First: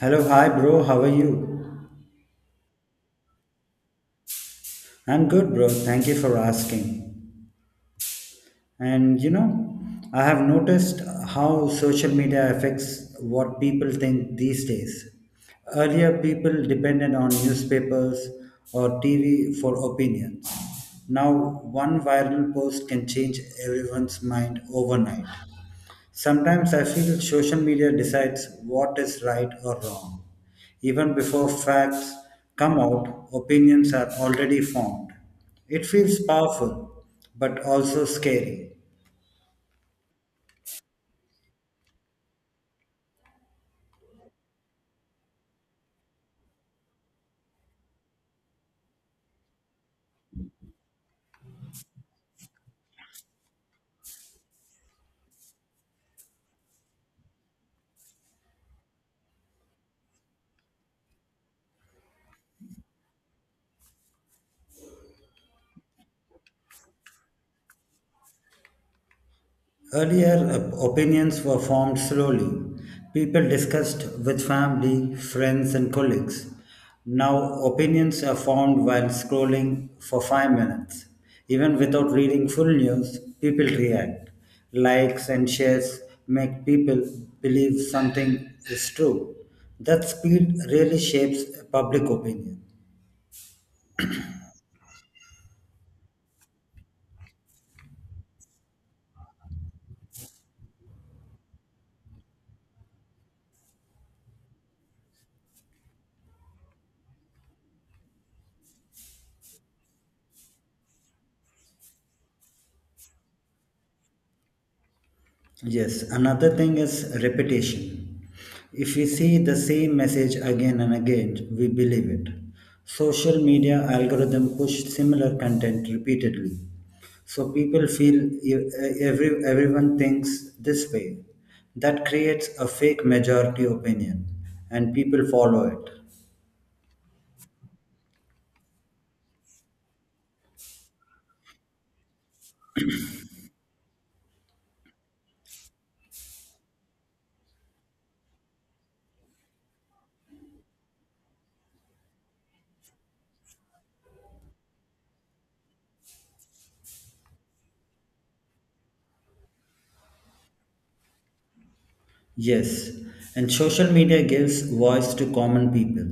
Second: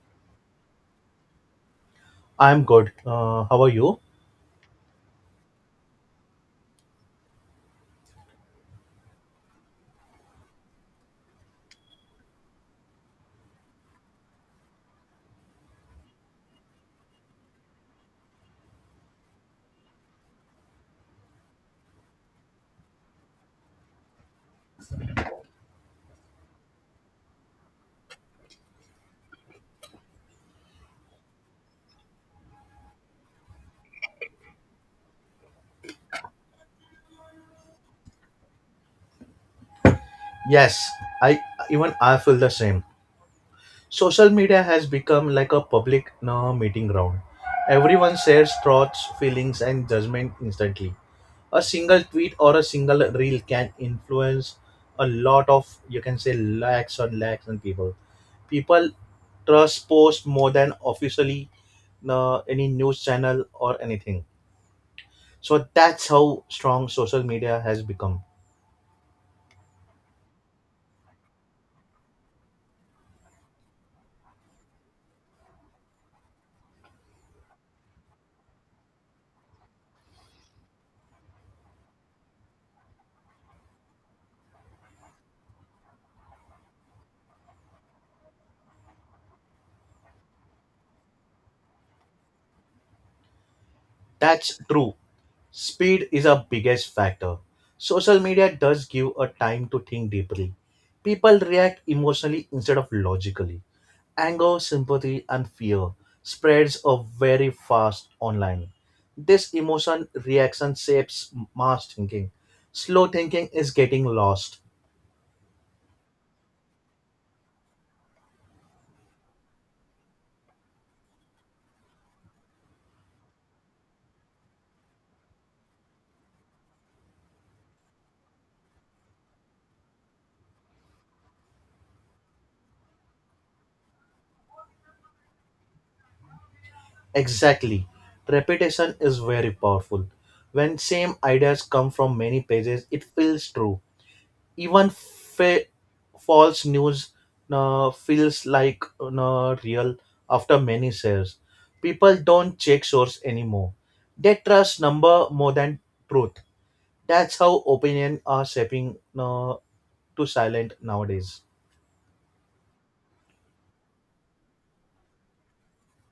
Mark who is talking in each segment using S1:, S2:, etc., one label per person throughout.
S1: Hello, hi bro, how are you?
S2: I'm good. How are you?
S1: I'm good, bro. Thank you for asking. And you know, I have noticed how social media affects what people think these days. Earlier, people depended on newspapers or TV for opinions. Now, one viral post can change everyone's mind overnight. Sometimes I feel social media decides what is right or wrong. Even before facts come out, opinions are already formed. It feels powerful, but also scary.
S2: Yes, I even I feel the same. Social media has become like a public meeting ground. Everyone shares thoughts, feelings, and judgment instantly. A single tweet or a single reel can influence a lot of, you can say, lakhs and lakhs and people. People trust posts more than officially any news channel or anything. So that's how strong social media has become.
S1: Earlier, opinions were formed slowly. People discussed with family, friends, and colleagues. Now, opinions are formed while scrolling for five minutes. Even without reading full news, people react. Likes and shares make people believe something is true. That speed really shapes public opinion.
S2: That's true. Speed is a biggest factor. Social media does give a time to think deeply. People react emotionally instead of logically. Anger, sympathy, and fear spreads a very fast online. This emotion reaction shapes mass thinking. Slow thinking is getting lost.
S1: Yes, another thing is repetition. If we see the same message again and again, we believe it. Social media algorithm push similar content repeatedly. So people feel e- everyone thinks this way. That creates a fake majority opinion and people follow it.
S2: Exactly. Repetition is very powerful. When same ideas come from many pages, it feels true. Even false news feels like real after many shares. People don't check source anymore. They trust number more than truth. That's how opinion are shaping to silent nowadays.
S1: Yes, and social media gives voice to common people.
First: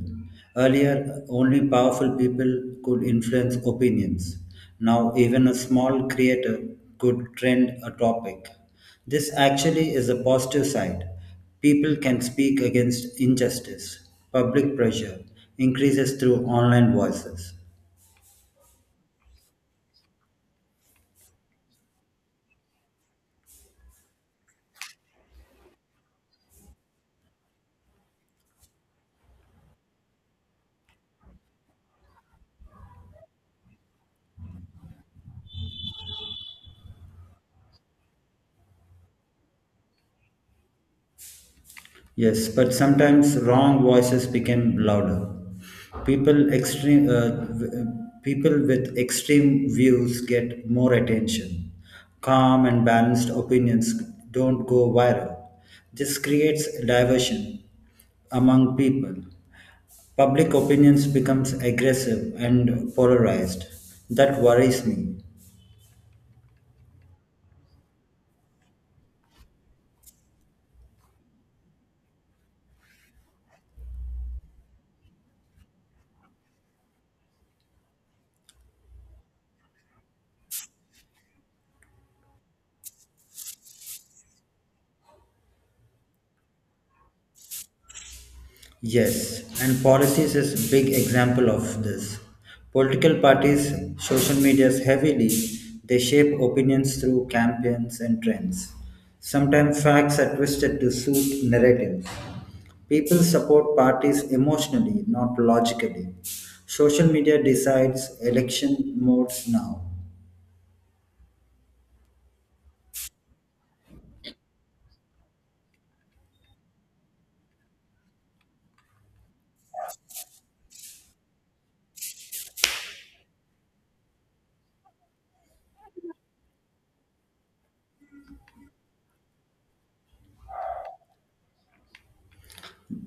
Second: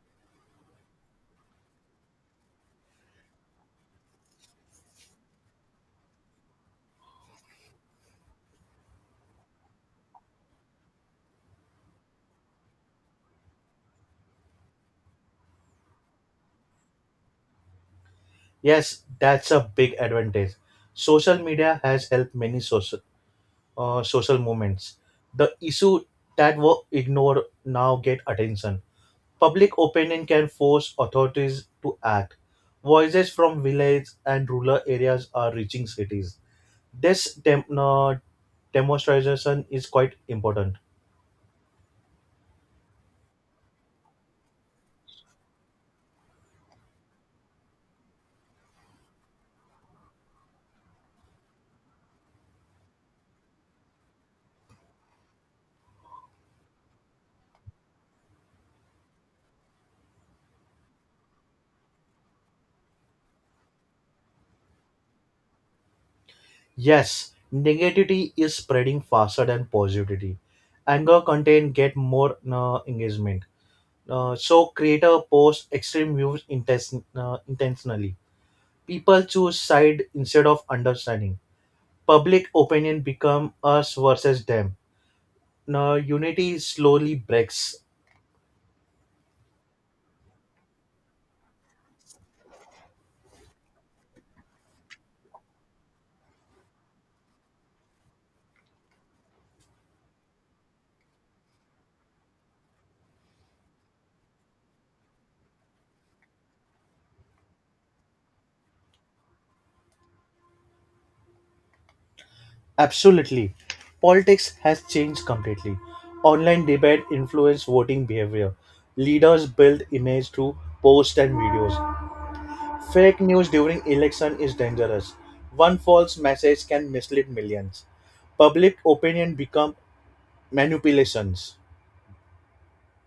S1: Earlier, only powerful people could influence opinions. Now, even a small creator could trend a topic. This actually is a positive side. People can speak against injustice. Public pressure increases through online voices.
S2: Yes, that's a big advantage. Social media has helped many social movements. The issue that were ignored now get attention. Public opinion can force authorities to act. Voices from villages and rural areas are reaching cities. This demonstration is quite important.
S1: Yes, but sometimes wrong voices became louder. People extreme uh, w- uh, People with extreme views get more attention. Calm and balanced opinions don't go viral. This creates diversion among people. Public opinions becomes aggressive and polarized. That worries me.
S2: Yes, negativity is spreading faster than positivity. Anger content get more engagement. So creator posts extreme views intentionally. People choose side instead of understanding. Public opinion become us versus them. Now, unity slowly breaks.
S1: Yes, and politics is a big example of this. Political parties, social medias heavily, they shape opinions through campaigns and trends. Sometimes facts are twisted to suit narratives. People support parties emotionally, not logically. Social media decides election modes now.
S2: Absolutely. Politics has changed completely. Online debate influence voting behavior. Leaders build image through posts and videos. Fake news during election is dangerous. One false message can mislead millions. Public opinion become manipulations.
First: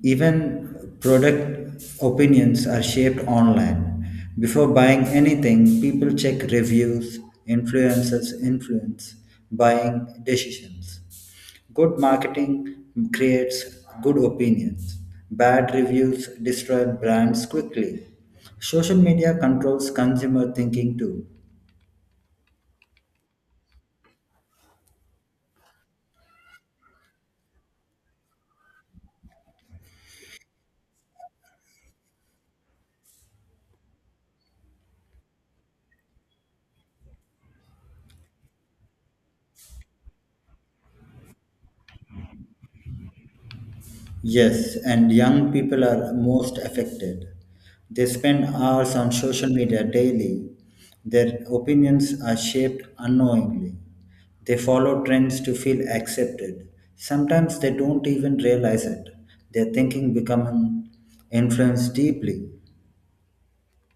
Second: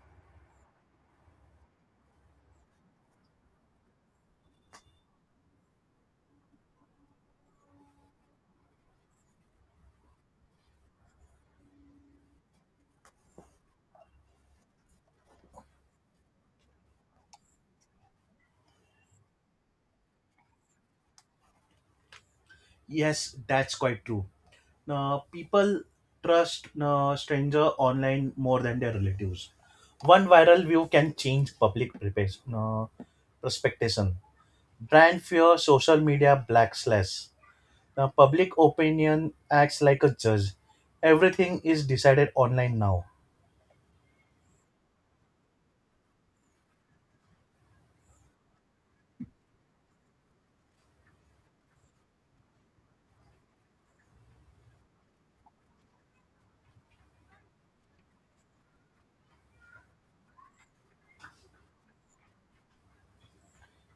S1: Even product opinions are shaped online. Before buying anything, people check reviews, influencers influence buying decisions. Good marketing creates good opinions. Bad reviews destroy brands quickly. Social media controls consumer thinking too.
S2: Yes, that's quite true. People trust stranger online more than their relatives. One viral view can change public perspectation. Brand fear, social media black slash. The public opinion acts like a judge. Everything is decided online now.
S1: Yes, and young people are most affected. They spend hours on social media daily. Their opinions are shaped unknowingly. They follow trends to feel accepted. Sometimes they don't even realize it. Their thinking becoming influenced deeply.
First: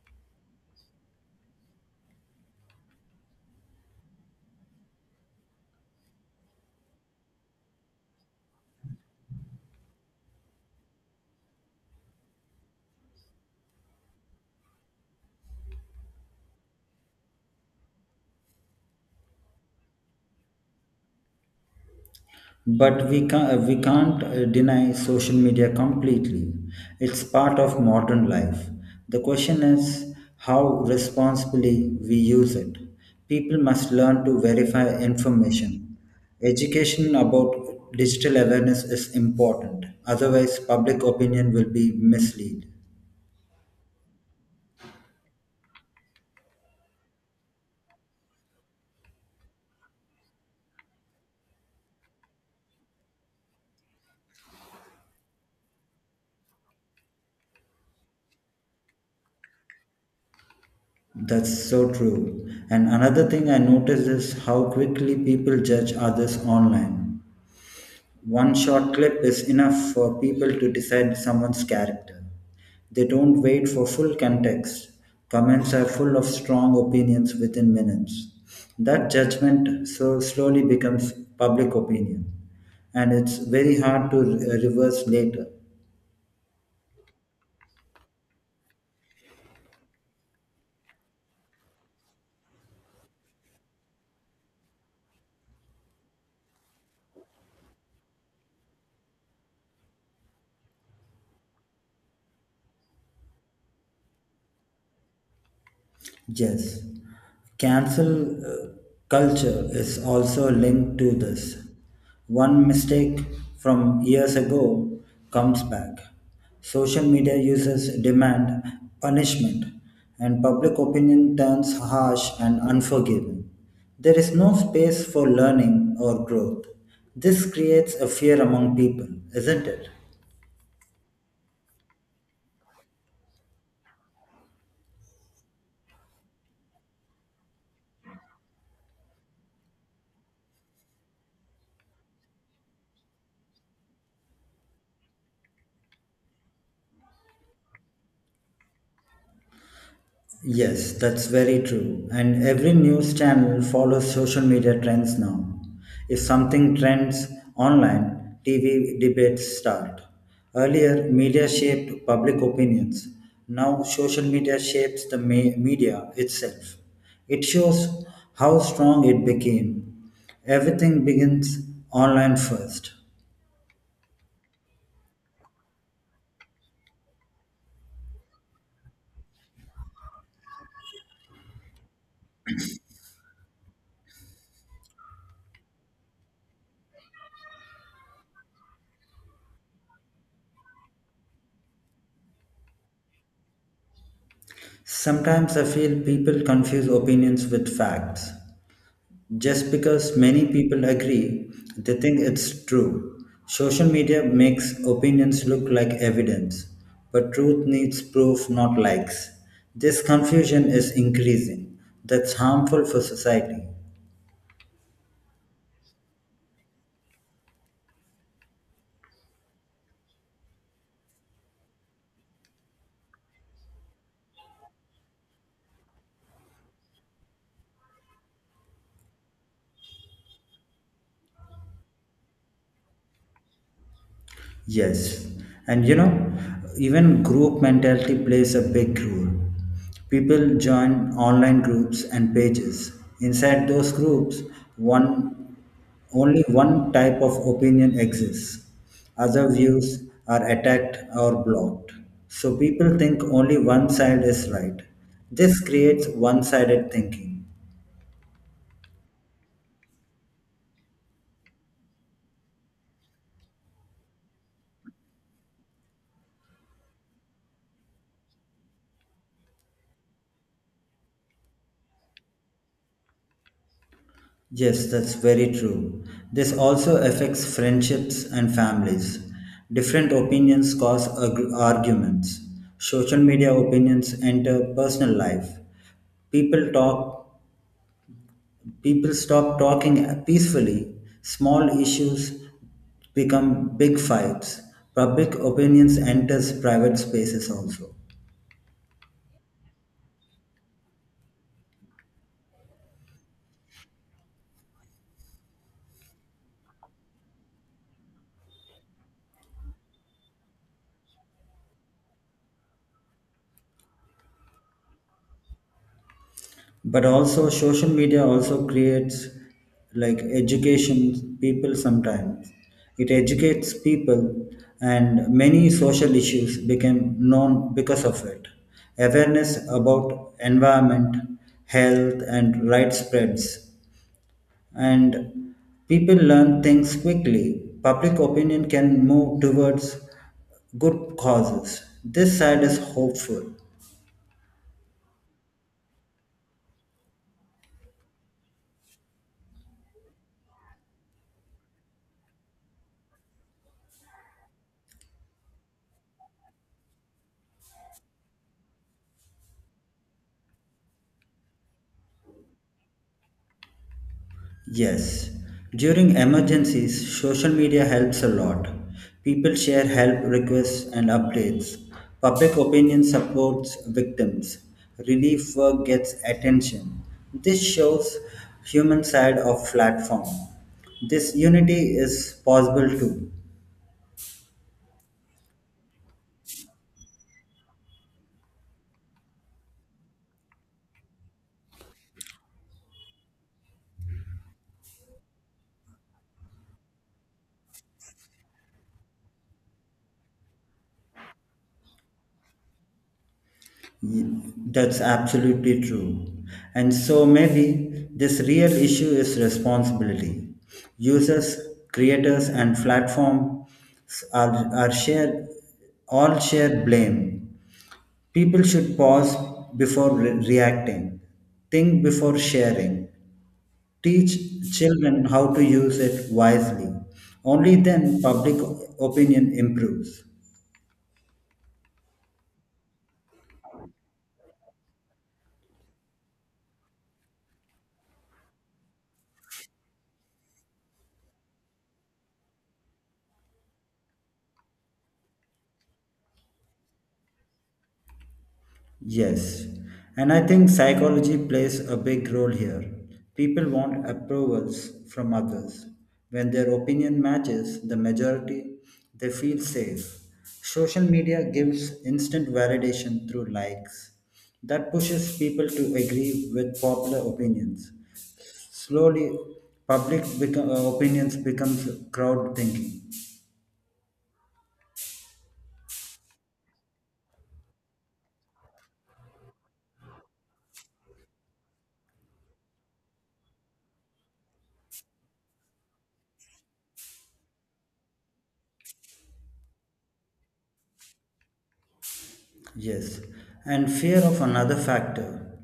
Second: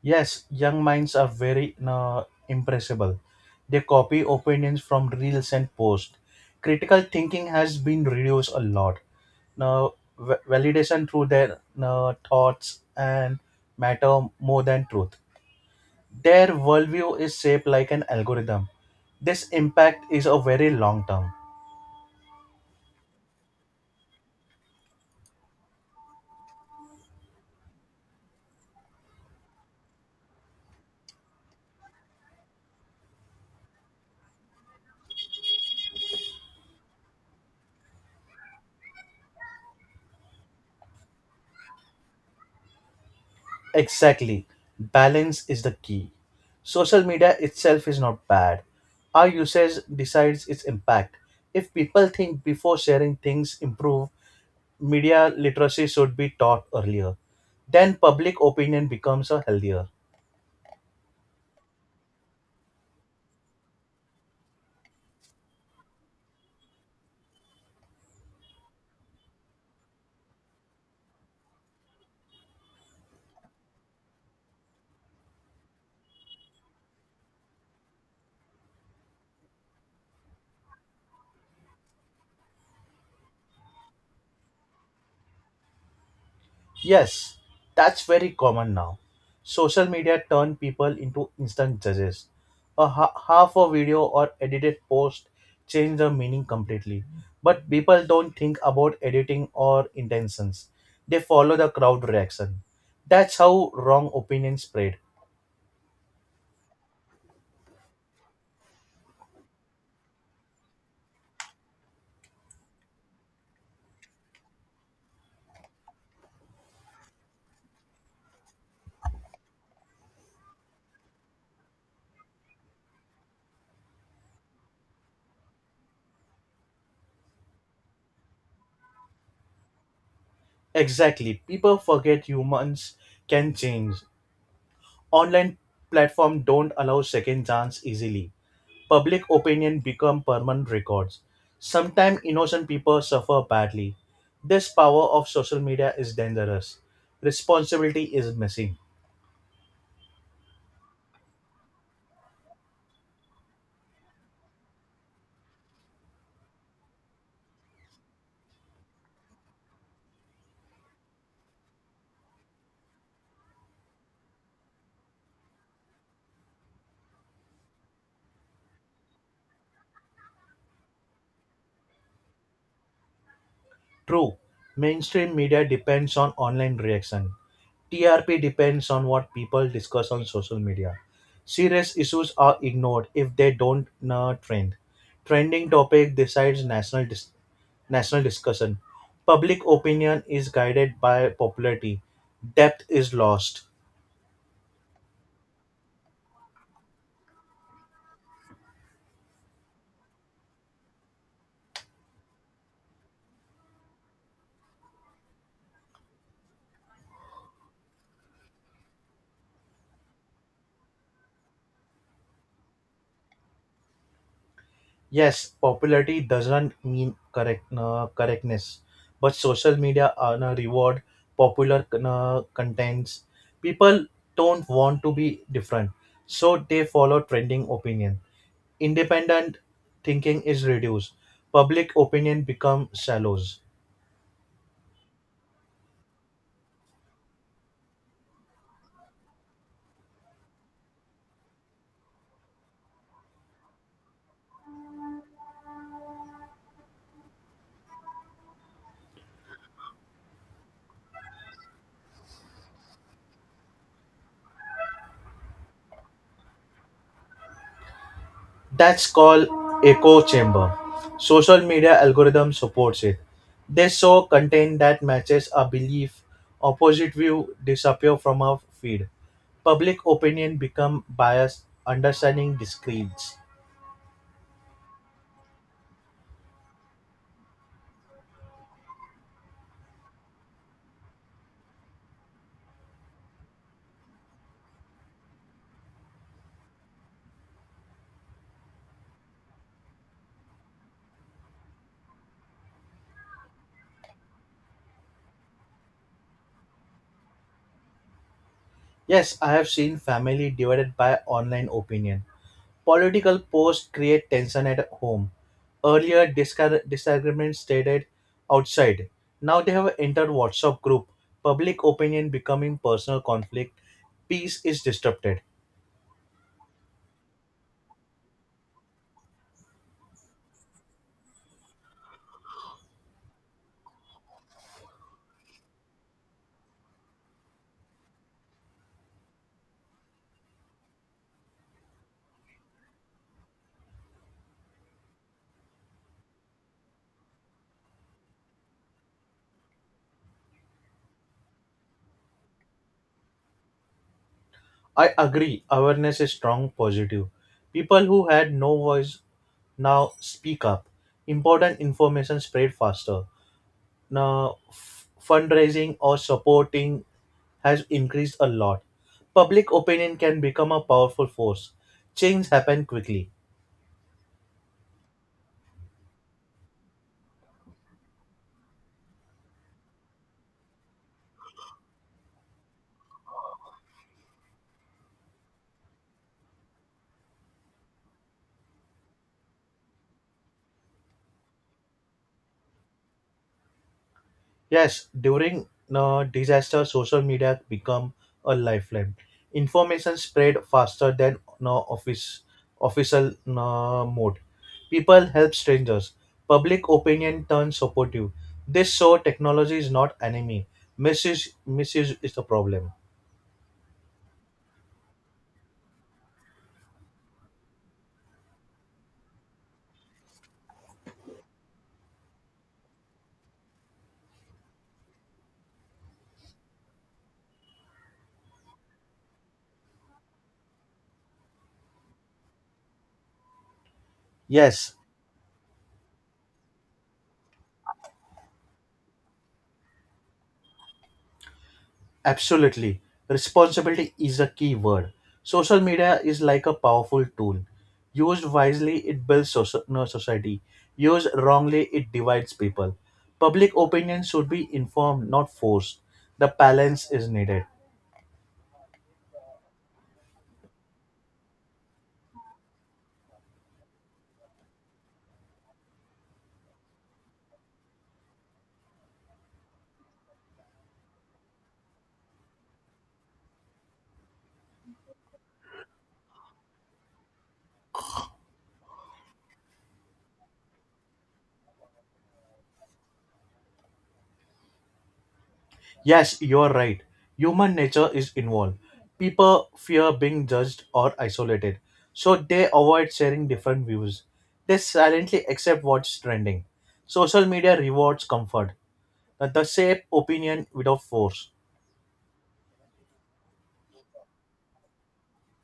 S2: Yes, young minds are very impressible. They copy opinions from reels and posts. Critical thinking has been reduced a lot. Now, validation through their thoughts and matter more than truth. Their worldview is shaped like an algorithm. This impact is a very long term.
S1: But we can't deny social media completely. It's part of modern life. The question is how responsibly we use it. People must learn to verify information. Education about digital awareness is important, otherwise, public opinion will be misled.
S2: Exactly. Balance is the key. Social media itself is not bad. Our usage decides its impact. If people think before sharing things improve, media literacy should be taught earlier. Then public opinion becomes a healthier.
S1: That's so true. And another thing I noticed is how quickly people judge others online. One short clip is enough for people to decide someone's character. They don't wait for full context. Comments are full of strong opinions within minutes. That judgment so slowly becomes public opinion, and it's very hard to reverse later.
S2: Yes, that's very common now. Social media turn people into instant judges. A half a video or edited post change the meaning completely. But people don't think about editing or intentions. They follow the crowd reaction. That's how wrong opinions spread.
S1: Yes, cancel culture is also linked to this. One mistake from years ago comes back. Social media users demand punishment, and public opinion turns harsh and unforgiving. There is no space for learning or growth. This creates a fear among people, isn't it?
S2: Exactly. People forget humans can change. Online platform don't allow second chance easily. Public opinion become permanent records. Sometimes innocent people suffer badly. This power of social media is dangerous. Responsibility is missing.
S1: Yes, that's very true. And every news channel follows social media trends now. If something trends online, TV debates start. Earlier, media shaped public opinions. Now, social media shapes the media itself. It shows how strong it became. Everything begins online first.
S2: True, mainstream media depends on online reaction. TRP depends on what people discuss on social media. Serious issues are ignored if they don't trend. Trending topic decides national discussion. Public opinion is guided by popularity. Depth is lost.
S1: Sometimes I feel people confuse opinions with facts. Just because many people agree, they think it's true. Social media makes opinions look like evidence, but truth needs proof, not likes. This confusion is increasing. That's harmful for society.
S2: Yes, popularity doesn't mean correctness, but social media no, reward popular contents. People don't want to be different, so they follow trending opinion. Independent thinking is reduced. Public opinion becomes shallow.
S1: Yes. And you know, even group mentality plays a big role. People join online groups and pages. Inside those groups, one only one type of opinion exists. Other views are attacked or blocked. So people think only one side is right. This creates one sided thinking.
S2: That's called echo chamber. Social media algorithm supports it. They show content that matches a belief. Opposite view disappear from our feed. Public opinion become biased understanding discretes.
S1: Yes, that's very true. This also affects friendships and families. Different opinions cause arguments. Social media opinions enter personal life. People talk People stop talking peacefully. Small issues become big fights. Public opinions enters private spaces also.
S2: Yes, I have seen family divided by online opinion. Political posts create tension at home. Earlier, disagreements stated outside. Now they have entered WhatsApp group. Public opinion becoming personal conflict. Peace is disrupted.
S1: But also social media also creates like education people sometimes. It educates people and many social issues became known because of it. Awareness about environment, health and right spreads and people learn things quickly. Public opinion can move towards good causes. This side is hopeful.
S2: I agree. Awareness is strong positive. People who had no voice now speak up. Important information spread faster now fundraising or supporting has increased a lot. Public opinion can become a powerful force. Change happen quickly.
S1: Yes, during emergencies, social media helps a lot. People share help requests and updates. Public opinion supports victims. Relief work gets attention. This shows human side of platform. This unity is possible too.
S2: Yes, during disaster, social media become a lifeline. Information spread faster than no office official no mode. People help strangers. Public opinion turns supportive. This show technology is not enemy. Misuse is the problem.
S1: That's absolutely true. And so maybe this real issue is responsibility. Users, creators, and platforms are, are share, all share blame. People should pause before reacting, think before sharing, teach
S2: Yes.
S1: children how to use it wisely. Only then public opinion improves.
S2: Absolutely. Responsibility is a key word. Social media is like a powerful tool. Used wisely, it builds soci- no society. Used wrongly, it divides people. Public opinion should be informed, not forced. The balance is needed.
S1: Yes, and I think psychology plays a big role here. People want approvals from others. When their opinion matches the majority, they feel safe. Social media gives instant validation through likes. That pushes people to agree with popular opinions. Slowly, opinions becomes crowd thinking.
S2: Yes, you are right. Human nature is involved. People fear being judged or isolated, so they avoid sharing different views. They silently accept what's trending. Social media rewards comfort that the shape opinion without force.
S1: Yes, and fear of another factor.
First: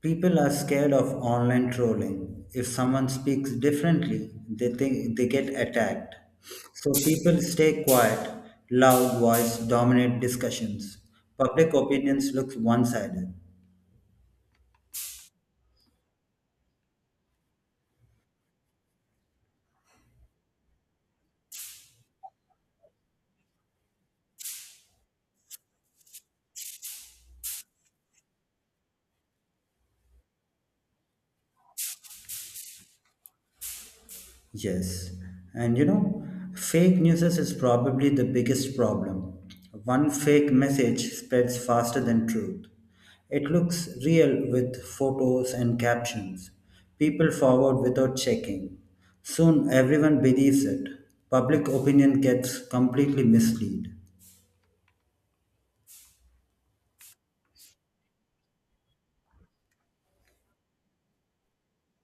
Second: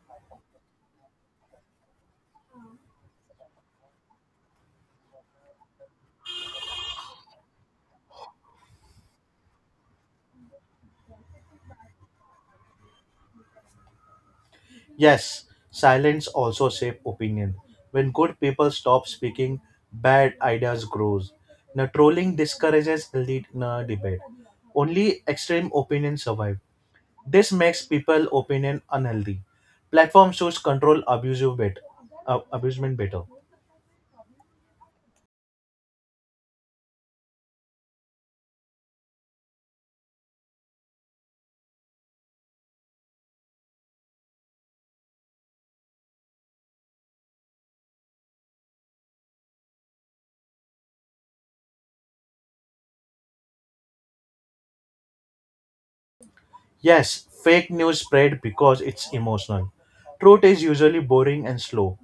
S1: People are scared of online trolling. If someone speaks differently, they think they get attacked. So people stay quiet, loud voice dominate discussions. Public opinions look one-sided.
S2: Yes, silence also shape opinion. When good people stop speaking, bad ideas grows. Now trolling discourages lead debate. Only extreme opinions survive. This makes people opinion unhealthy. Platforms should control abusement better.
S1: Yes, and you know, fake news is probably the biggest problem. One fake message spreads faster than truth. It looks real with photos and captions. People forward without checking. Soon everyone believes it. Public opinion gets completely misled.
S2: Yes, fake news spread because it's emotional. Truth is usually boring and slow.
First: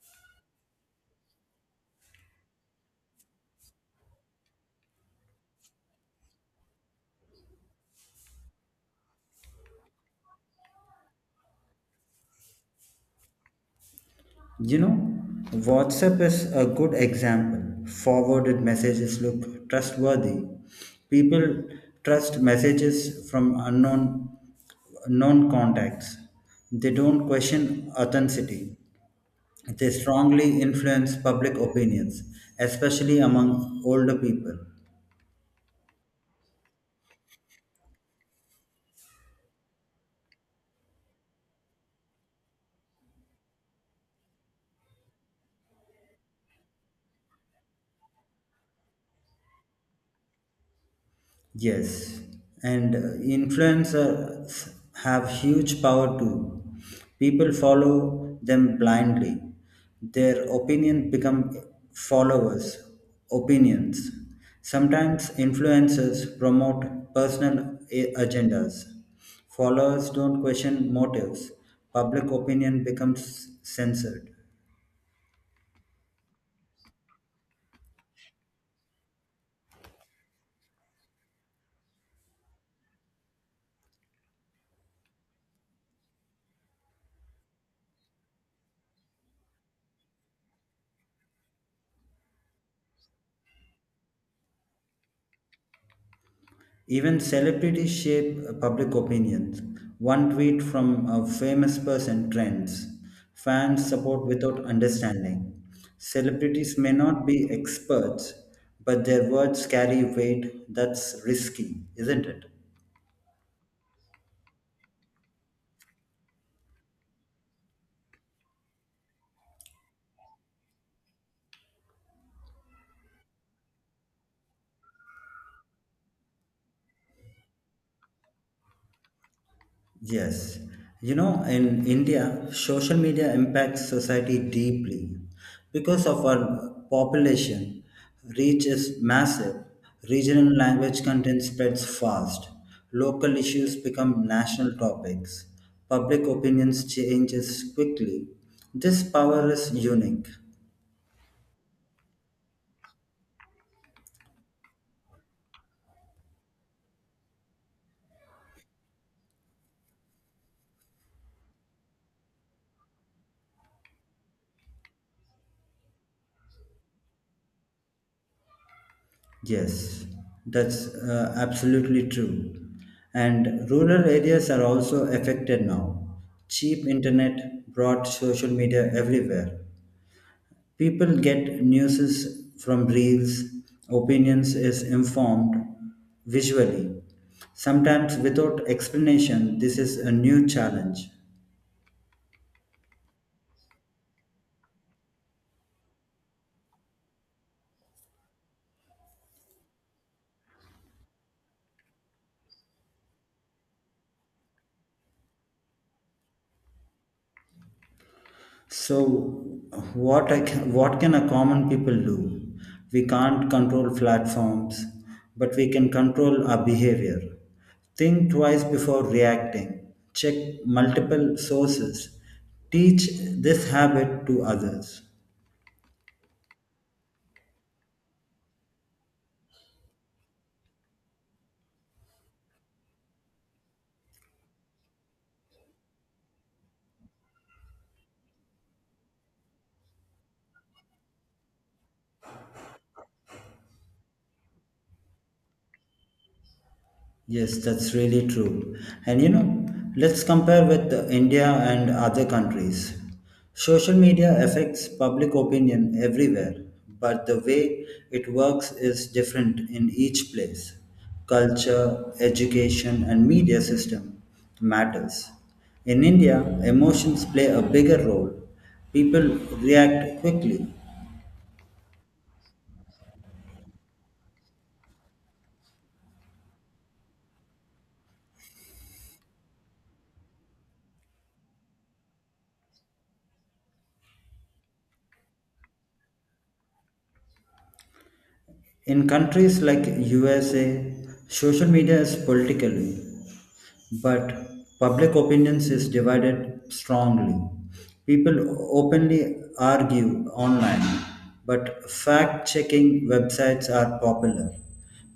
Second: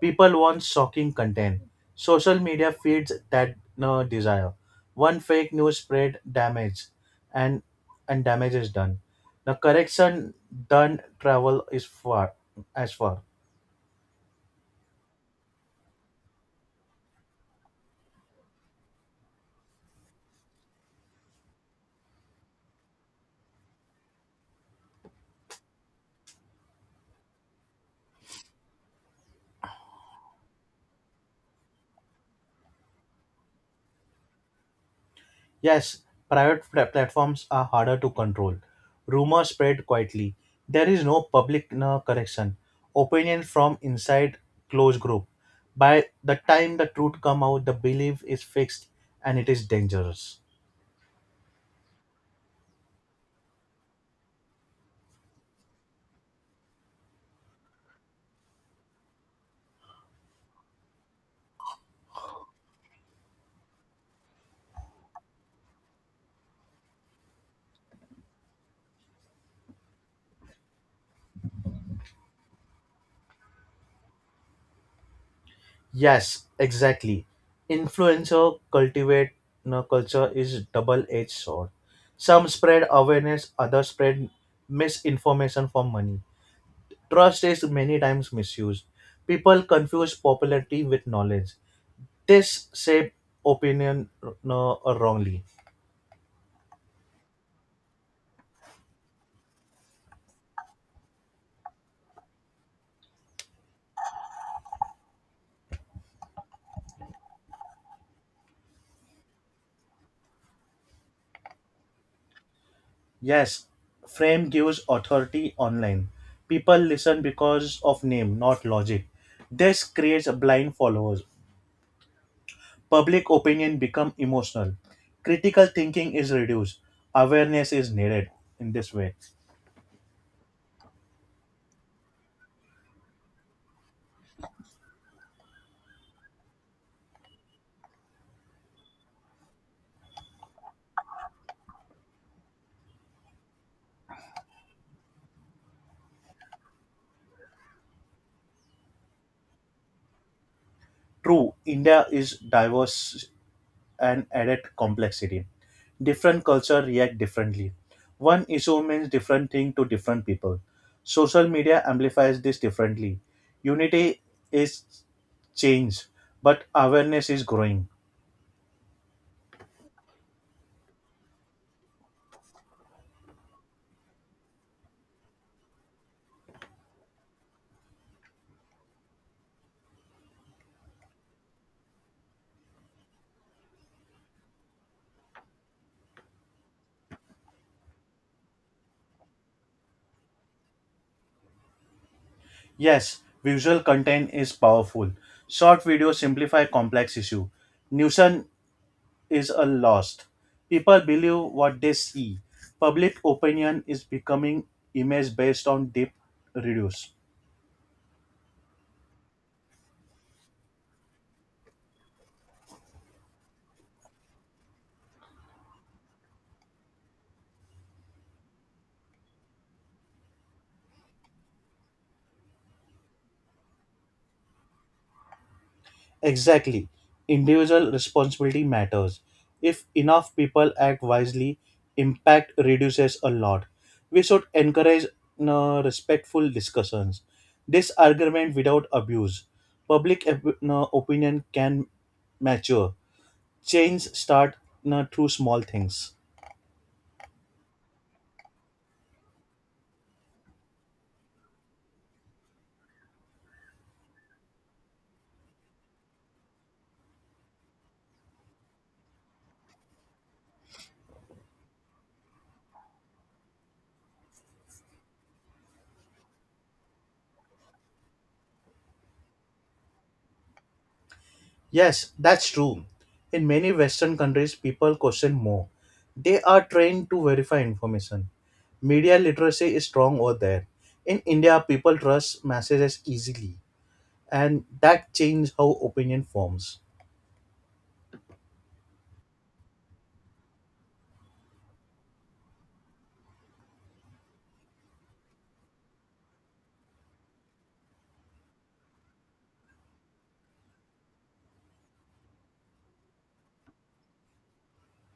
S2: People want shocking content. Social media feeds that desire. One fake news spread damage and and damage is done. The correction done travel is far as far.
S1: You know, WhatsApp is a good example. Forwarded messages look trustworthy. People trust messages from unknown known contacts. They don't question authenticity. They strongly influence public opinions, especially among older people.
S2: Yes, private platforms are harder to control. Rumors spread quietly. There is no public no correction. Opinion from inside closed group. By the time the truth come out, the belief is fixed and it is dangerous.
S1: Yes, and influencers have huge power too. People follow them blindly. Their opinion become followers' opinions. Sometimes influencers promote personal agendas. Followers don't question motives. Public opinion becomes censored.
S2: Yes, exactly. Influencer cultivate no, culture is double-edged sword. Some spread awareness, others spread misinformation for money. Trust is many times misused. People confuse popularity with knowledge. This shape opinion, no, wrongly.
S1: Even celebrities shape public opinions. One tweet from a famous person trends. Fans support without understanding. Celebrities may not be experts, but their words carry weight that's risky, isn't it?
S2: Yes, frame gives authority online. People listen because of name, not logic. This creates blind followers. Public opinion become emotional. Critical thinking is reduced. Awareness is needed in this way.
S1: Yes. You know, in India, social media impacts society deeply because of our population reach is massive. Regional language content spreads fast. Local issues become national topics. Public opinions changes quickly. This power is unique.
S2: True, India is diverse and added complexity. Different culture react differently. One issue means different thing to different people. Social media amplifies this differently. Unity is change, but awareness is growing.
S1: Yes, that's absolutely true. And rural areas are also affected now. Cheap internet brought social media everywhere. People get news from reels, opinions is informed visually. Sometimes without explanation, this is a new challenge.
S2: Yes, visual content is powerful. Short videos simplify complex issue. Nuisance is a lost. People believe what they see. Public opinion is becoming image based on deep reduce.
S1: So what can a common people do? We can't control platforms, but we can control our behavior. Think twice before reacting. Check multiple sources. Teach this habit to others.
S2: Exactly. Individual responsibility matters. If enough people act wisely, impact reduces a lot. We should encourage respectful discussions. Disagreement without abuse. Public opinion can mature. Change start through small things.
S1: Yes, that's really true. And you know, let's compare with India and other countries. Social media affects public opinion everywhere, but the way it works is different in each place. Culture, education, and media system matters. In India, emotions play a bigger role. People react quickly.
S2: Yes, that's true. In many Western countries, people question more. They are trained to verify information. Media literacy is strong over there. In India, people trust messages easily, and that changes how opinion forms.
S1: In countries like USA, social media is politically. But public opinions is divided strongly. People openly argue online, but fact checking websites are popular.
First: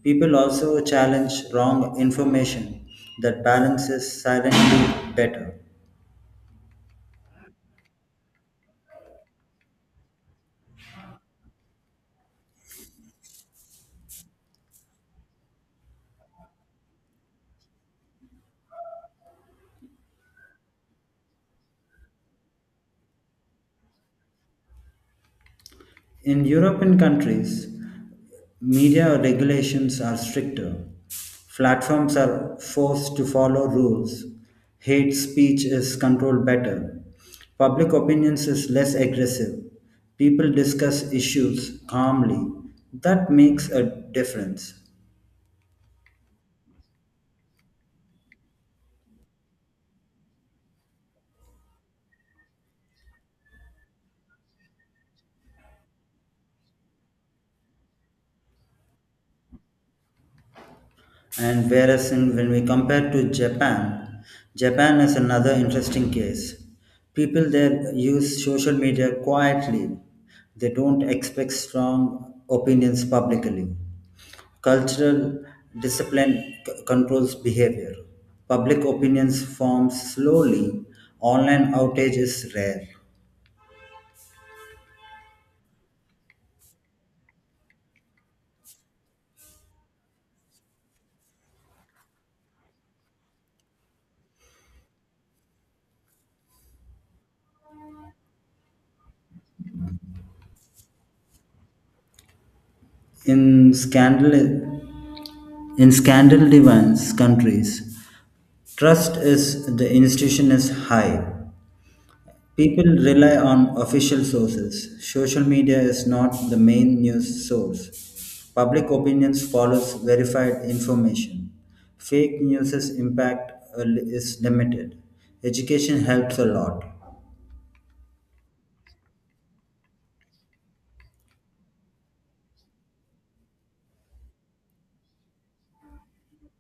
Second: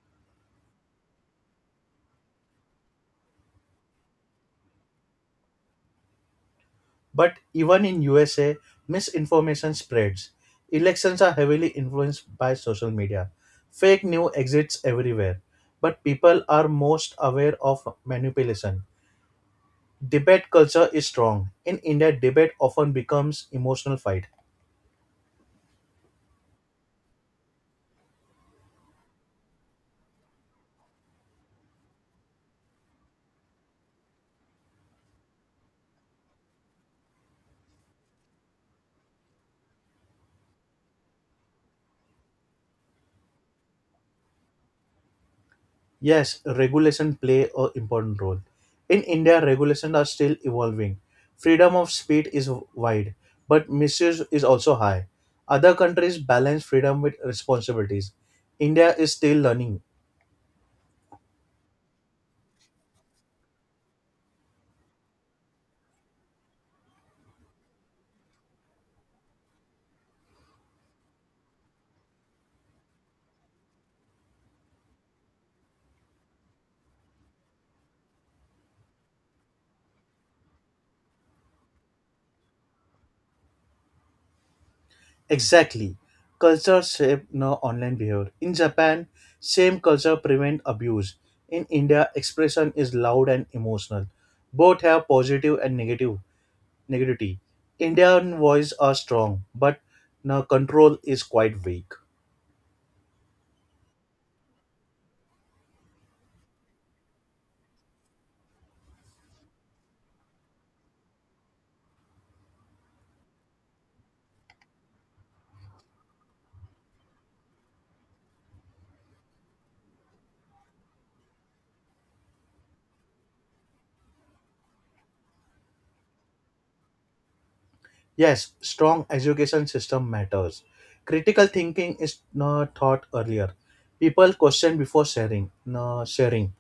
S1: People also challenge wrong information that balances silently better.
S2: But even in USA, misinformation spreads. Elections are heavily influenced by social media. Fake news exists everywhere, but people are most aware of manipulation. Debate culture is strong. In India, debate often becomes emotional fight.
S1: In European countries, media regulations are stricter. Platforms are forced to follow rules. Hate speech is controlled better. Public opinions is less aggressive. People discuss issues calmly. That makes a difference.
S2: Yes, regulation play a important role. In India, regulations are still evolving. Freedom of speech is wide, but misuse is also high. Other countries balance freedom with responsibilities. India is still learning.
S1: And when we compare to Japan, Japan is another interesting case. People there use social media quietly. They don't expect strong opinions publicly. Cultural discipline controls behavior. Public opinions forms slowly. Online outage is rare.
S2: Exactly. Culture shape no online behavior. In Japan, same culture prevent abuse. In India, expression is loud and emotional. Both have positive and negative negativity. Indian voice are strong, but now control is quite weak.
S1: In scandal, in scandal-driven countries, trust is the institution is high. People rely on official sources. Social media is not the main news source. Public opinions follows verified information. Fake news's impact is limited. Education helps a lot.
S2: Yes, strong education system matters. Critical thinking is not taught earlier. People question before sharing. No, sharing.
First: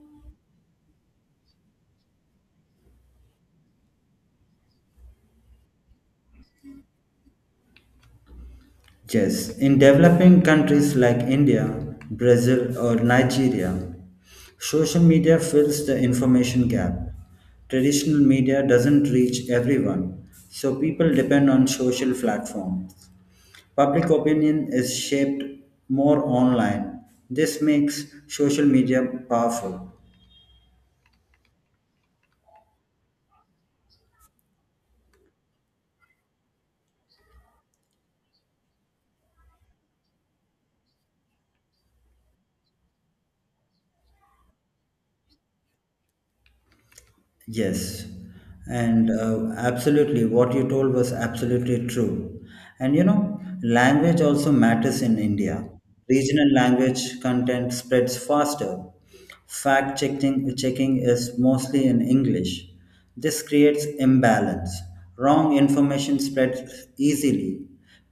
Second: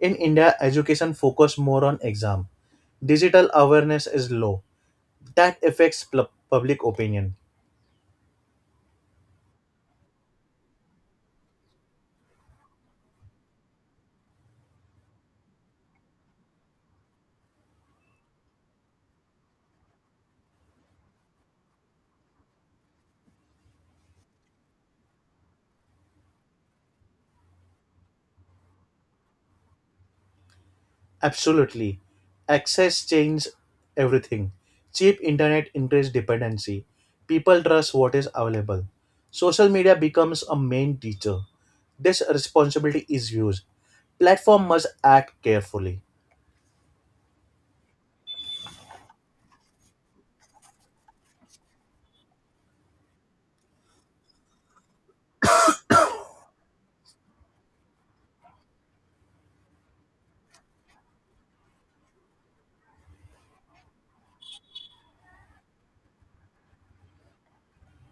S2: In India, education focus more on exam. Digital awareness is low. That affects public opinion.
S1: Yes, in developing countries like India, Brazil, or Nigeria, social media fills the information gap. Traditional media doesn't reach everyone, so people depend on social platforms. Public opinion is shaped more online. This makes social media powerful.
S2: Absolutely. Access changed everything. Cheap internet increased dependency. People trust what is available. Social media becomes a main teacher. This responsibility is used. Platform must act carefully.
S1: Yes, and absolutely, what you told was absolutely true. And you know, language also matters in India. Regional language content spreads faster. Checking is mostly in English. This creates imbalance. Wrong information spreads easily.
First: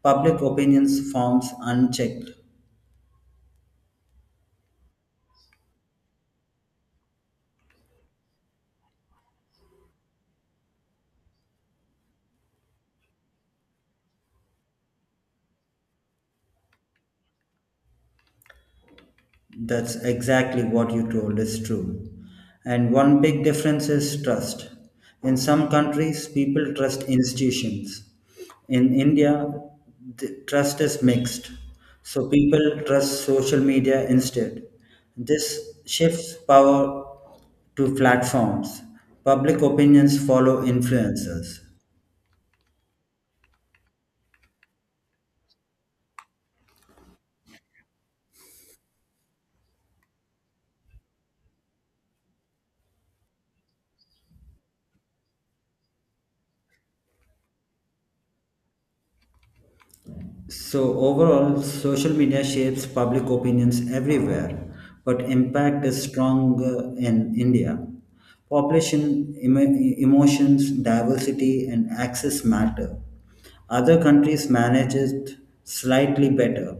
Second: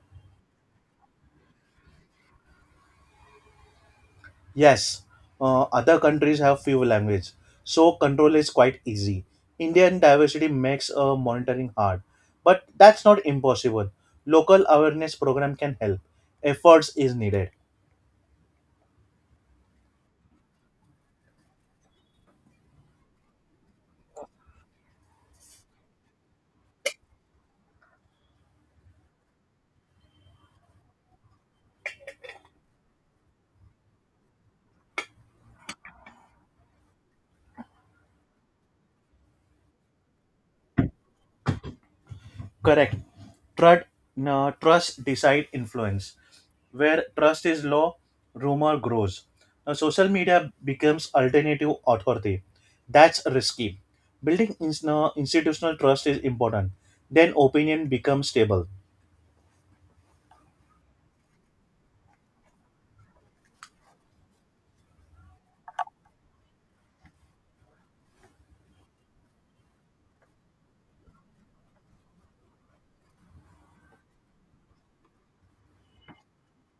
S1: Public opinions forms unchecked.
S2: Yes, other countries have few language, so control is quite easy. Indian diversity makes monitoring hard, but that's not impossible. Local awareness program can help. Efforts is needed.
S1: That's exactly what you told is true. And one big difference is trust. In some countries, people trust institutions. In India, the trust is mixed. So people trust social media instead. This shifts power to platforms. Public opinions follow influencers.
S2: Correct. Trust, no, trust, decide, influence. Where trust is low, rumor grows. Now, social media becomes alternative authority. That's risky. Building ins- no, institutional trust is important. Then opinion becomes stable.
S1: So, overall, social media shapes public opinions everywhere, but impact is strong in India. Population, emotions, diversity, and access matter. Other countries manage it slightly better.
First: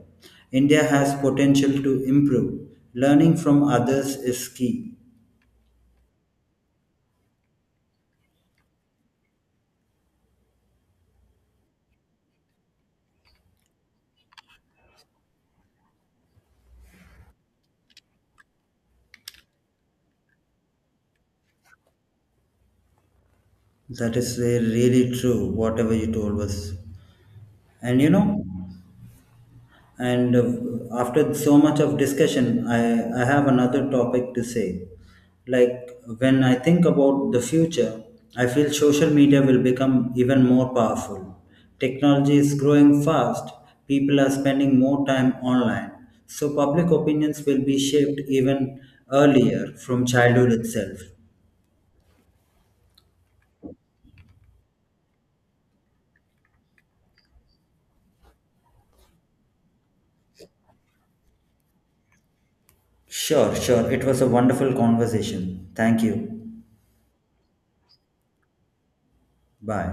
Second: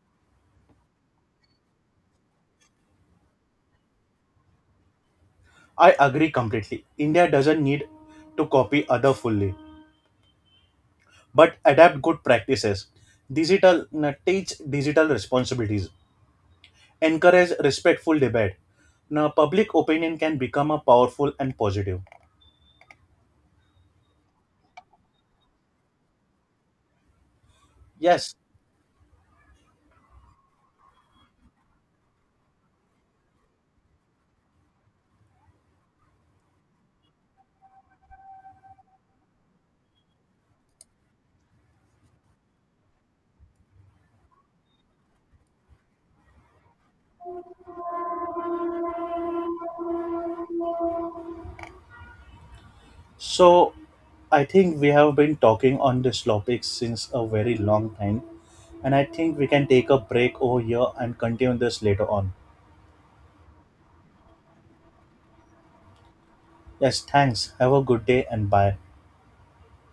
S1: India has potential to improve. Learning from others is key.
S2: I agree completely. India doesn't need to copy other fully, but adapt good practices. Digital no, Teach digital responsibilities. Encourage respectful debate. Now, public opinion can become a powerful and positive.
S1: That is really true, whatever you told us. And you
S2: Yes.
S1: know, and after so much of discussion, I have another topic to say. Like when I think about the future, I feel social media will become even more powerful. Technology is growing fast, people are spending more time online, so public opinions will be shaped even earlier from childhood itself.
S2: So, I think we have been talking on this topic since a very long time, and I think we can take a break over here and continue this later on.
S1: Sure, sure. It was a wonderful conversation. Thank you.
S2: Yes, thanks. Have a good day and bye.
S1: Bye.